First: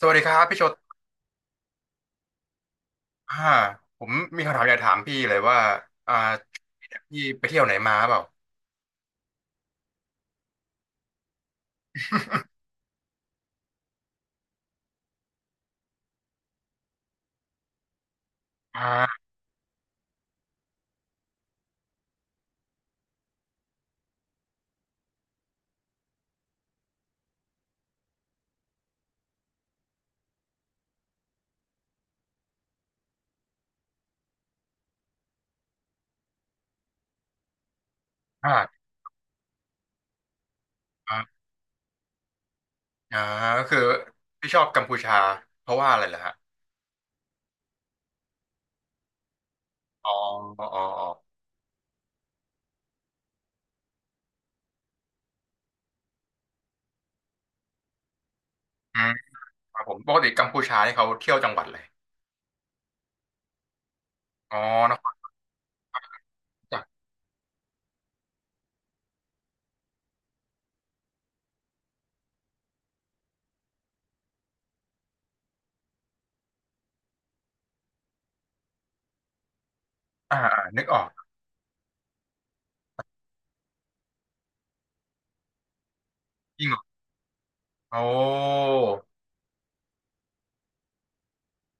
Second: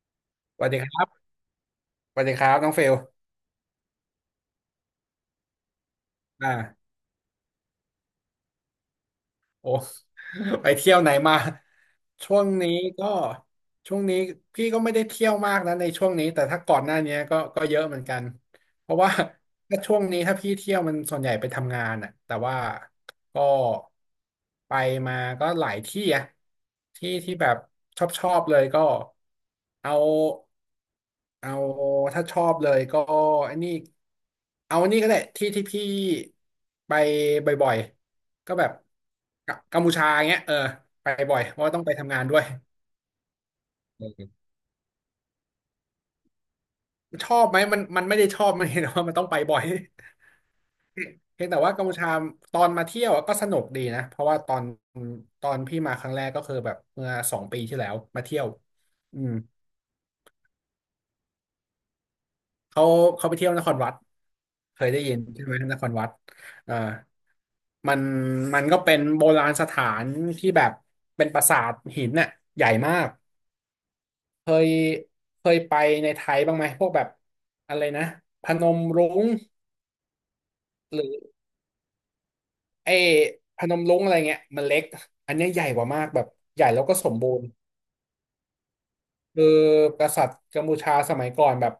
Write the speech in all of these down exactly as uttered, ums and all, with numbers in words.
สวัสดีครับพี่สโชวัสตดีครับ สวัสดีครับ น้องเฟลอ่าผมมีคำถามอยากถามพี่เลยว่าอ่าอ่า พี่ไปเที่ยวไหนมาเปล่าโอ้ ไปเที่ยวไหนมาช่วงนี้ก็ช่วงนี้พี่ก็ไม่ได้เที่ยวมากนะในช่วงนี้แต่ถ้าก่อนหน้านี้ก็ก็เยอะเหมือนกัน อ่เพราะว่า า ถ้าช่วงนี้ถ้าพี่เที่ยวมันส่วนใหญ่ไปทำงานอ่ะแต่ว่าก็ไปมาก็หลายที่อะที่ที่แบบชอบชอบเลยก็เอาเอาถ้าชอบเลยก็ไอันนี้เอาอันนี้ก็ได้ที่ที่พี่ไปบ่อยๆ ก็แบบอ่ากกัมพูชาอย่างเงี้ยเออไปอ่าบ่อยเพราะว่าต้องไปทำงานด้วยอ่าก็คืออืพี่ชอบกัมพูชาเพราะว่าอะไรเหรอฮะมชอบไหมมันมันไม่ได้ชอบ มันเห็นว่ามันต้องไปบ่อย อ๋ออ๋ออ๋อ เพียงแต่ว่ากัมพูชาตอนมาเที่ยวอะก็สนุกดีนะเพราะว่าตอนตอนพี่มาครั้งแรกก็คือแบบเมื่อสองปีที่แล้วมาเที่ยวอืมอืมครับผมปกติกัมพูชานี่เขาเที่ยวจังหวัดเลยเขาเขาไปเที่ยวนครวัดอ๋อเคยนได้คยินรใช่ไหมนครวัดเอ่าจักรมันมันก็เป็นโบราณสถานที่แบบเป็นปราสาทหินน่ะใหญ่มาก เคยเคยไปในไทยบ้างไหมพวกแบบอะไรนะพนมรุ้งอ่าอ่านึกอหอรืกอไอ้พนมรุ้งอะไรเงี้ยมันเล็กอันเนี้ยใหญ่กว่ามากแบบจใหริญ่งเหรอแล้วก็สมบูรณ์โอ้คือกษัตริย์กัมพูชาสมัยก่อนแบบ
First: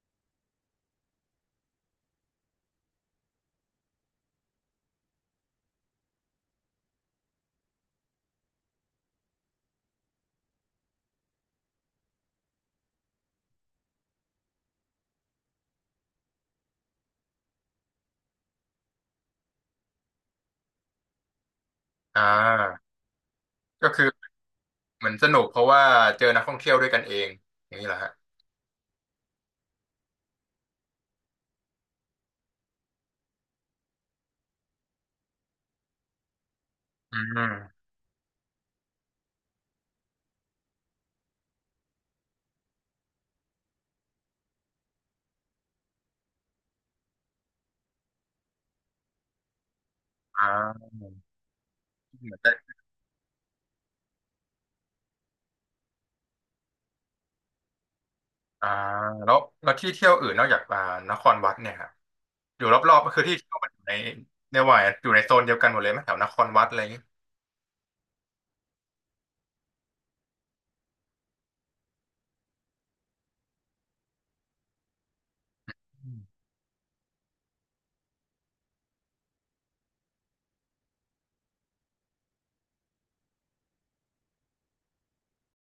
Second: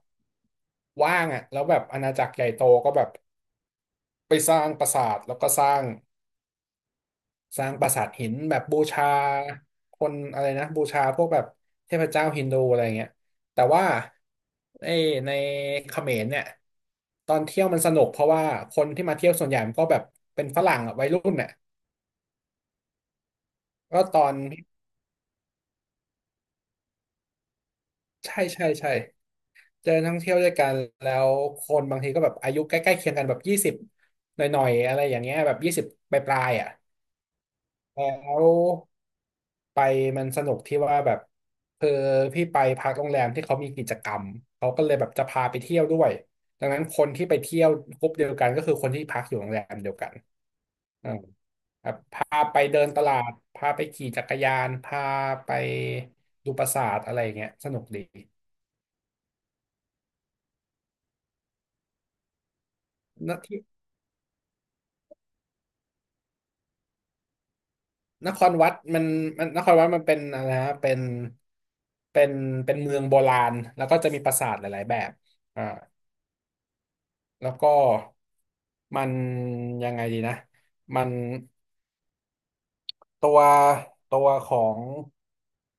ว่างอ่ะแล้วแบบอาณาจักรใหญ่โตก็แบบไปสร้างปราสาทแล้วก็สร้าง สร้างปราสาทหินแบบบูชาคนอะไรนะบูชาพวกแบบเทพเจ้าฮินดูอะไรเงี้ยแต่ว่าไอ้ในเขมรเนี่ยตอนเที่ยวมันสนุกเพราะว่าคนที่มาเที่ยวส่วนใหญ่มันก็แบบเป็นฝรั่งอะวัยรุ่นเนี่ยอ่าก็ก็คือตอนเหมือนสนุกเพราะว่าเจอนักท่องเที่ยวด้วยกันเองอย่างนี้เหรอฮะใช่ใช่ใช่เจอนักท่องเที่ยวด้วยกันแล้วคนบางทีก็แบบอายุใกล้ๆเคียงกันแบบยี่สิบหน่อยๆอะไรอย่างเงี้ยแบบยี่สิบปลายๆอ่ะอืมแล้ว ไปมันสนุกที่ว่าแบบพือพี่ไปพักโรงแรมที่เขามีกิจกรรมเขาก็เลยแบบจะพาไปเที่ยวด้วยดังนั้นคนที่ไปเที่ยวกลุ่มเดียวกันก็คือคนที่พักอยู่โรงแรมเดียวกันอ่า อ่าแบบพาไปเดินตลาดพาไปขี่จักรยานพาไปดูปราสาทอะไรอย่างเงี้ยสนุกดีอ่าแล้วแล้วที่เที่ยวอื่นนอกจากอ่านครวัดเนี่ยครับอยู่รอบๆก็คือนที่เที่ยที่วมันอยู่ในในวัยอยู่ในโซนเดียวกันหมดเลยไหมแถวนครวัดอะไรอย่างงี้นครวัดมันมันนครวัดมันเป็นอะไรนะเป็นเป็นเป็นเมืองโบราณแล้วก็จะมีปราสาทหลายๆแบบอ่า อืมแล้วก็มันยังไงดีนะมันตัวตัวของ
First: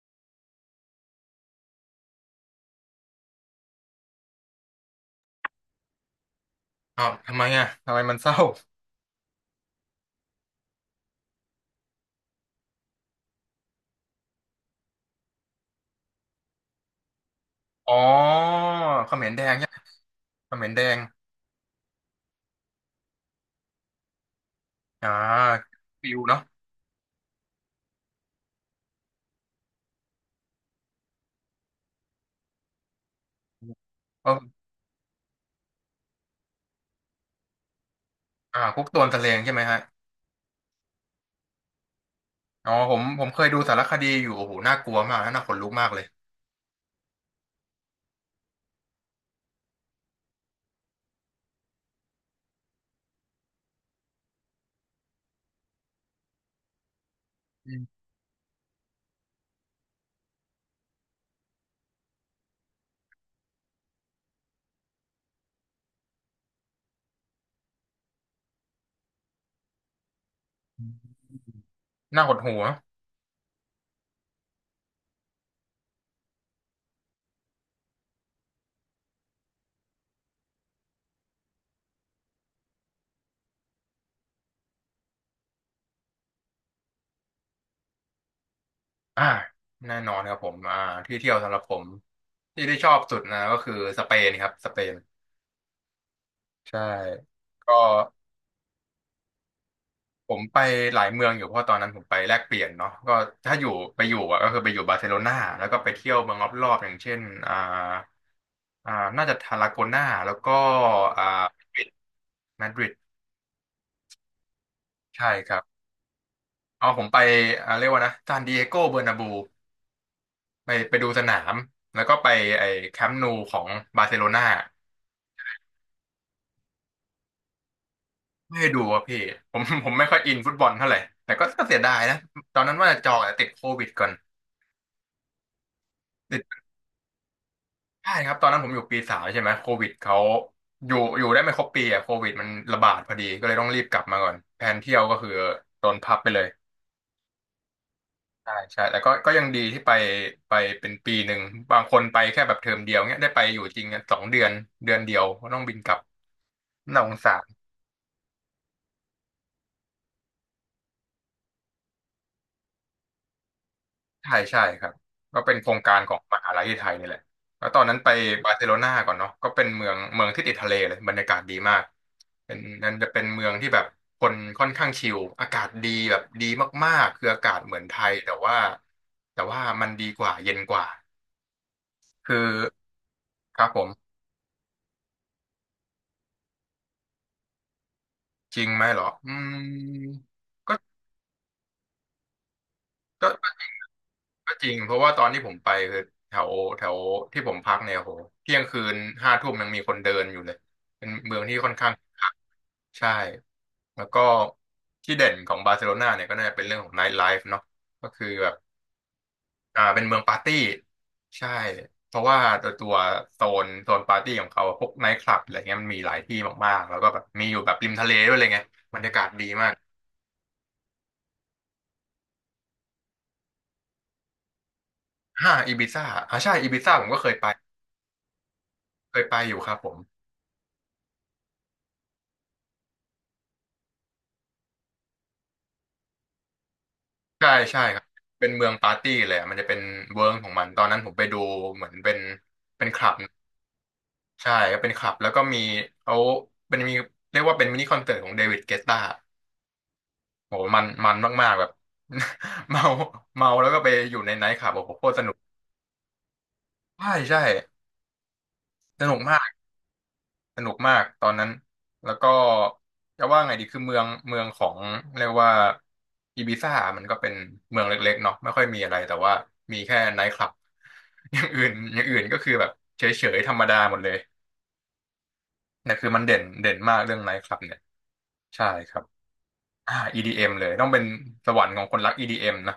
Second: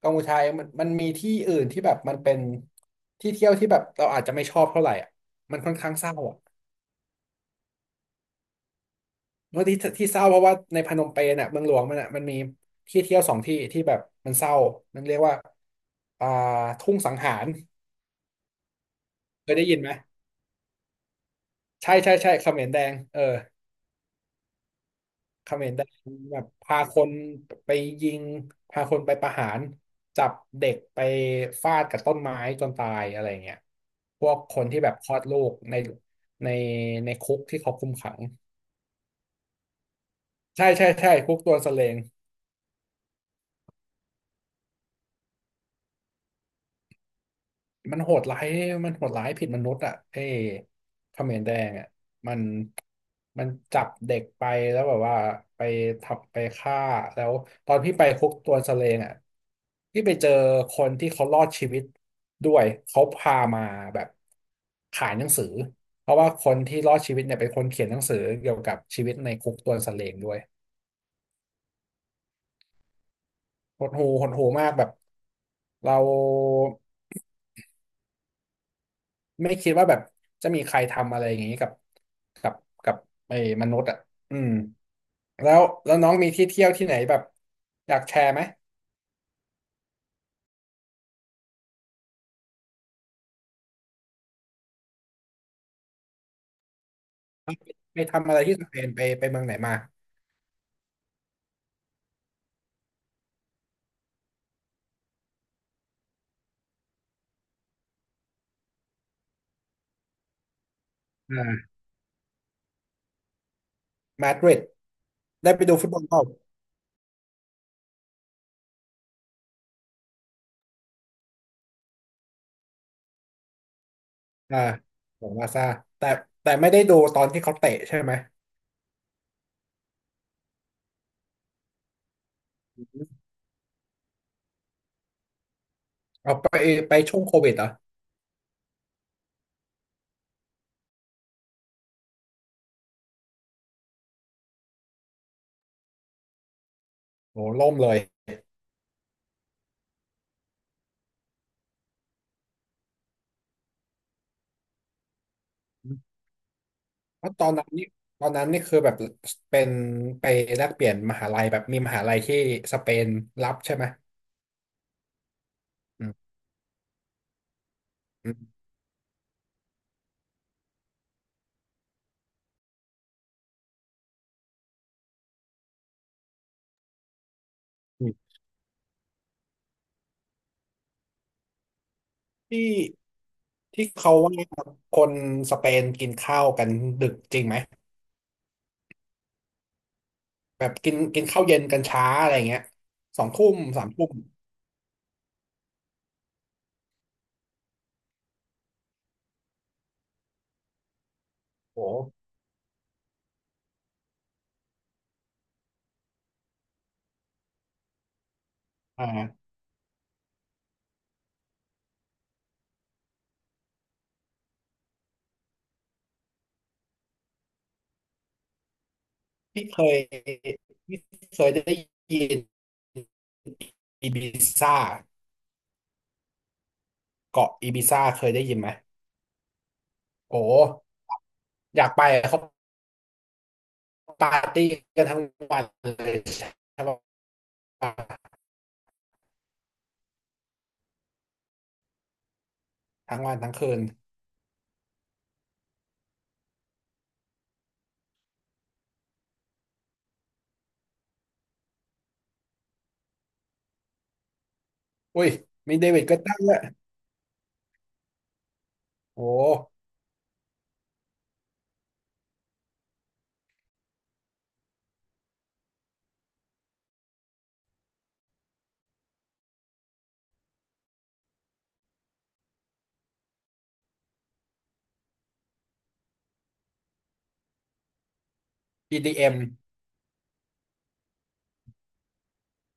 กัมพูชาเองมันมันมีที่อื่นที่แบบมันเป็นที่เที่ยวที่แบบเราอาจจะไม่ชอบเท่าไหร่อ่ะมันค่อนข้างเศร้าอ่ะอ้าวทำไมอ่ะทำไมมันเศร้าเมื่อที่ที่เศร้าเพราะว่าในพนมเปญอ่ะเมืองหลวงมันอ่ะมันมีที่เที่ยวสองที่ที่แบบมันเศร้ามันเรียกว่าอ่าทุ่งสังหารอ๋อเขมรแดเคงยได้ใช่ไหมยินไหมเขมรแดงใช่ใช่ใช่เขมรแดงเออ อ่าเขมรแดงฟิวแบเนาะบพาคนไปยิงพาคนไปประหารจับเด็กไปฟาดกับต้นไม้จนตายอะไรเงี้ยพเอวกคอนที่แบบคลอดลูกในในในคุกที่เขาคุมขังอ่าคุกโดนตะเลงใช่ไหมฮะใช่ใช่ใช่คุกตัวสเลง อ๋อผมผมเคยดูสารคดีอยู่โอ้โหน่ากลัวมากนะน่าขนลุกมากเลยมันโหดร้ายมันโหดร้ายผิดมนุษย์อ่ะไอ้เขมรแดงอ่ะมันมันจับเด็กไปแล้วแบบว่าไปทับไปฆ่าแล้วตอือนพี่มไปคุกตัวสะเลงอ่ะพี่ไปเจอคนที่เขารอดชีวิตด้วยเขาพามาแบบขายหนังสือเพราะว่าคนที่รอดชีวิตเนี่ยเป็นคนเขียนหนังสือเกี่ยวกับชีวิตในคุกตัวสะเลงด้วยน่าหดหู่นะหดหูหดหูมากแบบเรา ไม่คิดว่าแบบจะมีใครทำอะไรอย่างนี้กับกับกับไอ้มนุษย์อ่ะอืมแล้วแล้วน้องมีที่เที่ยวที่ไหนแบบอยากแชร์ไหมอ่าแน่นอนครับผมอ่าที่เที่ยวสำหรับผมที่ที่ชอบสุดนะก็คือสเปนครับสเปน ใช่ก็ไปทำอะไรที่สเปนไปไปเมืองไหนมาผมไปหลายเมืองอยู่เพราะตอนนั้นผมไปแลกเปลี่ยนเนาะก็ถ้าอยู่ไปอยู่อะก็คือไปอยู่บาร์เซโลนาแล้วก็ไปเที่ยวเมืองรอบๆอย่างเช่นอ่าอ่าน่าจะทาราโกนาแล้วก็อ่าอ่ามาดริดมาดริดใช่คได้รัไปดูบฟุตบอลเปล่าเอผมไปอ่าเรียกว่านะซานดิเอโกเบอร์นาบูไปไปดูสนามแล้วก็ไปไอ้แคมป์นูของบาร์เซโลนาอ่าของบาร์ซ่าแต่แต่ไม่ได้ดูตอนที่เขาเตะใช่ไหมไม่ได้ดูอะพี่ผมผมไม่ค่อยอินฟุตบอลเท่าไหร่แต่ก็ก็เสียดายนะตอนนั้นว่าจะจองแต่ติดโควิดก่อน เอาไปไปช่วงโควิดเหรอใช่ครับตอนนั้นผมอยู่ปีสามใช่ไหมโควิดเขาอยู่อยู่ได้ไม่ครบปีอ่ะโควิดมันระบาดพอดีก็เลยต้องรีบกลับมาก่อนแผนเที่ยวก็คือโดนพับไปเลยโหล่มเลยใช่ใช่แต่ก็ก็ยังดีที่ไปไปเป็นปีหนึ่งบางคนไปแค่แบบเทอมเดียวเนี้ยได้ไปอยู่จริงอะสองเดือนเดือนเดียวก็ต้องบินกลับน่าสงเพสาราะตร อนนั้นนี่ตอนนั้นนี่คือแบบเป็นไปแลกเปลี่ยนมหาลัยแบบมีมหาลัยที่สเปนรับใช่ไหมใช่ใช่ครับก็เป็นโครงการอืขมองมหาลัยที่ไทยนี่แหละแล้วตอนนั้นไปบาร์เซโลอนาก่อนเนาะก็เป็นเมืองเมืองที่ติดทะเลเลยบรรยากาศดีมากเป็นนั่นจะเป็นเมืองที่แบบคนค่อนข้างชิลอากาศดีแบบดีมากๆคืออากาศเหมือนไทืยม แต่ว่าแต่ว่ามันดีกว่าเย็นกว่าคือที่ครับผที่มเขาว่าคนสเปนกินข้าวกันดึกจริงไหมจริงไหมเหรออืมแบบก็กินกินข้าวเย็นกันช้าอะไรเงี้ยสอก็งทุ่ก็มสามทุ่มก็จริงเพราะว่าตอนที่ผมไปคือแถวแถวที่ผมพักเนี่ยโหเที่ยงคืนห้าทุ่มยังมีคนเดินอยู่เลยเป็นเมืองที่ค่อนโอ้ข้าง ใช่แล้วก็ที่เด่นของบาร์เซโลนาเนี่ยก็น่าจะเป็นเรื่องของไนท์ไลฟ์เนาะก็คือแบบอ่าอ่าเป็นเมืองปาร์ตี้ใช่เพราะว่าตัวตัวโซนโซนปาร์ตี้ของเขาพวกไนท์คลับอะไรเงี้ยมันมีหลายที่มากๆแล้วก็แบบมีอยู่แบบริมทะเลด้วยเลยไงบรรยากาศดีพี่มากเคยพี่เคยได้ยินอีบิซ่าห้าอีบิซ่าอ่าใช่อีบิซ่าผมก็เคยไปเกาะอีบิซ่าเคยได้ยินไหมเคยไปอยู่ครับผมโอ้อยากไปเขาปาร์ตี้กันทั้งวันเลยใช่ปะใช่ใช่ครับทเป็นเมืองปาร์ตี้เลยอะมันจะเป็นเวิร์กของมันตอนนั้นผมไปดูเหมือนเป็นเป็นคลับ ั้งวันทั้งคืนใช่ก็เป็นคลับแล้วก็มีเขาเป็นมีเรียกว่าเป็นมินิคอนเสิร์ตของเดวิดเกตตาโหมันมันมากๆแบบ เมาเมาแล้วก็ไปอยู่ในไนท์คลับโอ้โหโคตรสอุ้ยนุกมีเดวิดก็ตั้งด้วยใช่ใช่สนุกโอ้มากสนุกมากตอนนั้นแล้วก็จะว่าไงดีคือเมืองเมืองของเรียกว่าอีบิซ่ามันก็เป็นเมืองเล็กๆเนาะไม่ค่อยมีอะไรแต่ว่ามีแค่ไนท์คลับ อย่างอื่นอย่างอื่นก็คือแบบเฉยๆธรรมดาหมดเลยแต่ยคือมันเด่นเด่นมากเรื่องไนท์คลับเนี่ยใช่คอีรับ ดีเอมอ่า อี ดี เอ็ม เอ็มเลยต้องเป็นสวรรค์ของคนรัก อี ดี เอ็ม นะ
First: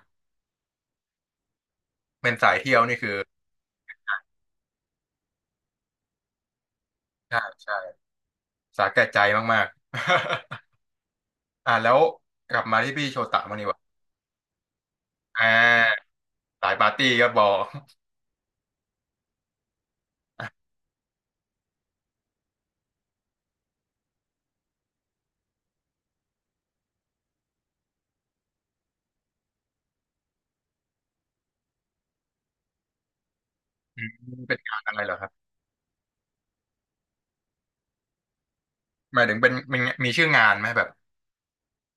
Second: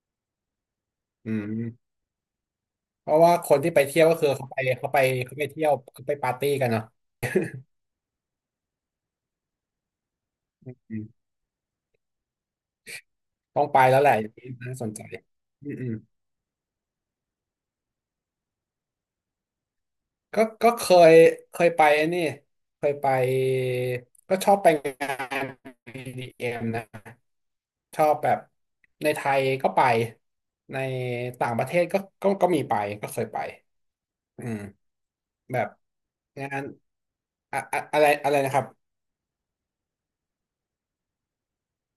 อืม เป็นสายเที่ยวนี่เพคือราะว่าคนที่ไปเที่ยวก็คือเขาไปเขาไปเขาไปเที่ยวเขาไปปาร์ตี้กันเนาะใช่ใช่สาแก่ใจมากๆ อืม อ่าแล้วกลับมาที่พี่โชตะมางต้อดีงกไปว่าแล้วแหละอย่างนี้น่าสนใจอ่อืมอืมาสายปาร์ตี้ก็บอกก็ก็เคยเคยไปไอ้นี่เคยไปก็ชอบไปงานอ d m นะชอบแบบในไทยก็ไปในต่างประเทศก็ก็ก็มีไปก็เคยไปอืม อื เป็นมงานอะไรเหรอครับแบบงานอะอะอะไรอะไรนะครับหมายถึงเป็นเป็นมีชื่องานไหมแบบ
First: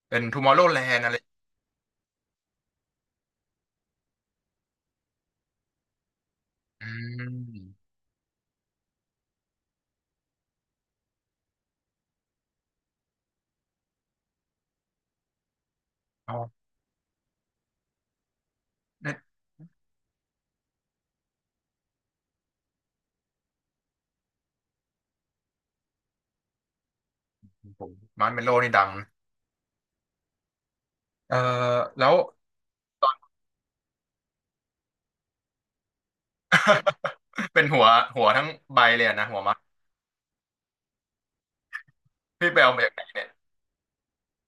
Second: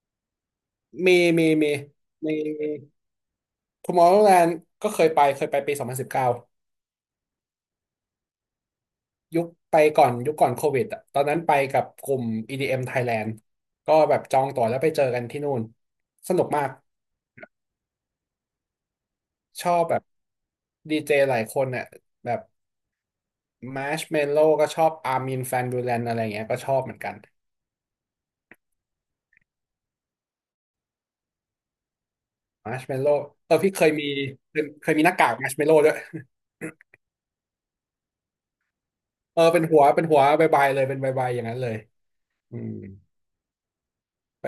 เป็น Tomorrowland อร์โรแลนด์อะมีไรมีมีมี Tomorrowland ก็เคยไปเคยไปปีสองพันสิบเก้า อืมยุคไปก่อนยุคก่อนโควิดอะตอนนั้นไปกับกลุ่ม อี ดี เอ็ม Thailand ก็แบบจองตั๋วแล้วไปเจอกันที่นู่นสอ๋อนุกมาก เนี่ยชอบแบบดีเจหลายคนเนี่ยแบบมาร์ชเมลโล่ก็ชอบอาร์มินแฟนบูแลนอะไรเงี้ยก็ชอบเหมือนกันผมมาร์ชเมลโลนี่ดังนะเออแล้ว มาร์ชเมลโล่เออพี่เคยมีเคยมีหน้ากากมาร์ชเมลโล่ด้วย เป็นหัวหัวทั้งใบเลยอะนะ หัเอวอมัดเป็นหัวเป็นหัวบายบายเลยเป็นบายบายอย่างนั้นเลยพี่อืไปเอาม มาจากไหนเนี่ยไป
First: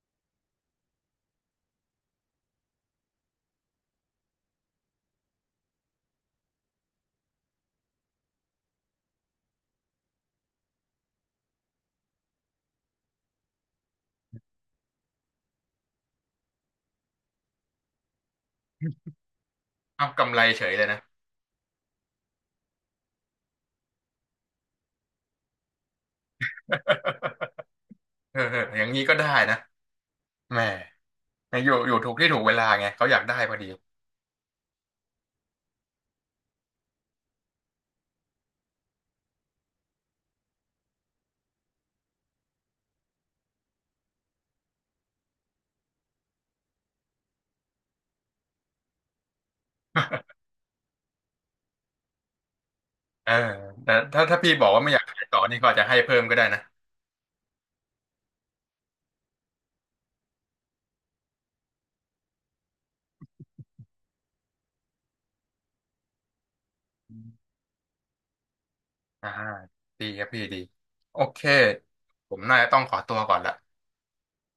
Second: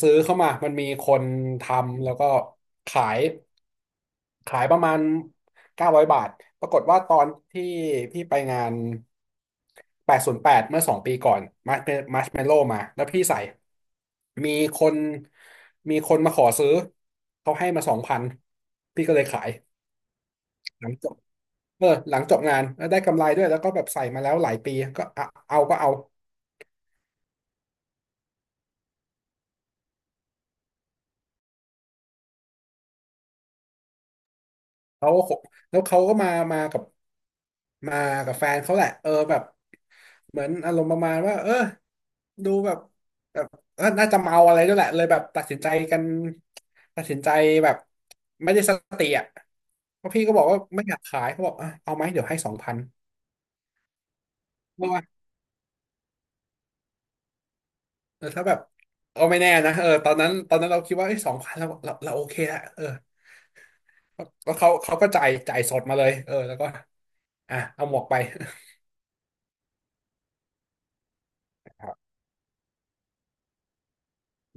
ซื้อเข้ามามันมีคนทำแล้วก็ขายขายประมาณเก้าร้อยบาท ปรากฏว่าตอนที่พี่ไปงานแปดศูนย์แปดเมื่อสองปีก่อนมาร์ชมาร์ชเมลโล่มาแล้วพี่ใส่มีคนมีคนมาขอซื้อเขาให้มาสองพันพี่ก็เลยขายเอากำไรเฉยเลหยลังนะ จบเออหลังจบงานแล้วได้กำไรด้วยแล้วก็แบบใส่มาแล้วหลายปีก็เอาเอาก็เอา เออเอออย่างนี้ก็ได้นะ แหม่อยู่อยู่ถูกที่ถูกเวลาไง เขาอยากได้พอดีเขาก็คบแล้วเขาก็มามากับมากับแฟนเขาแหละเออแบบเหมือนอารมณ์ประมาณว่าเออดูแบบแบบเออน่าจะเมาอะไรด้วยแหละเลยแบบตัดสินใจกันตัดสินใจแบบไม่ได้สติอ่ะเพราะพี่ก็บอกว่าไม่อยากขายเขาบอกอ่ะเอาไหมเดี๋ยวให้สองพันเออแต่ถ้าถ้าพี่บอกเพว่าไม่ราะอว่ายากขายต่อนี่ก็อาจจะให้เพิ่มก็ได้นะเออถ้าแบบเอาไม่แน่นะเออตอนนั้นตอนนั้นเราคิดว่าไอ้สองพันเราเราเราโอเคละเออแล้วเขาเขาก็จ่ายจ่ายสดมาเลยเออแล้วก็อมอ่ะเอาหมวกไป อ่าดีครับพี่ดี โอเค ครับผมน่าจะต้องขอตัวก่อนละ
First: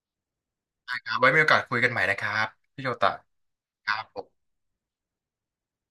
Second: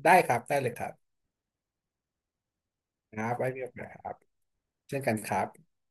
ได้ครับ ได้เลยครับ ครับไว้มีโอกาสคุยกันใหม่นะครับพี่โชตะครับไว้มีโอคกาสรับครัผบ มเช่นกันครับ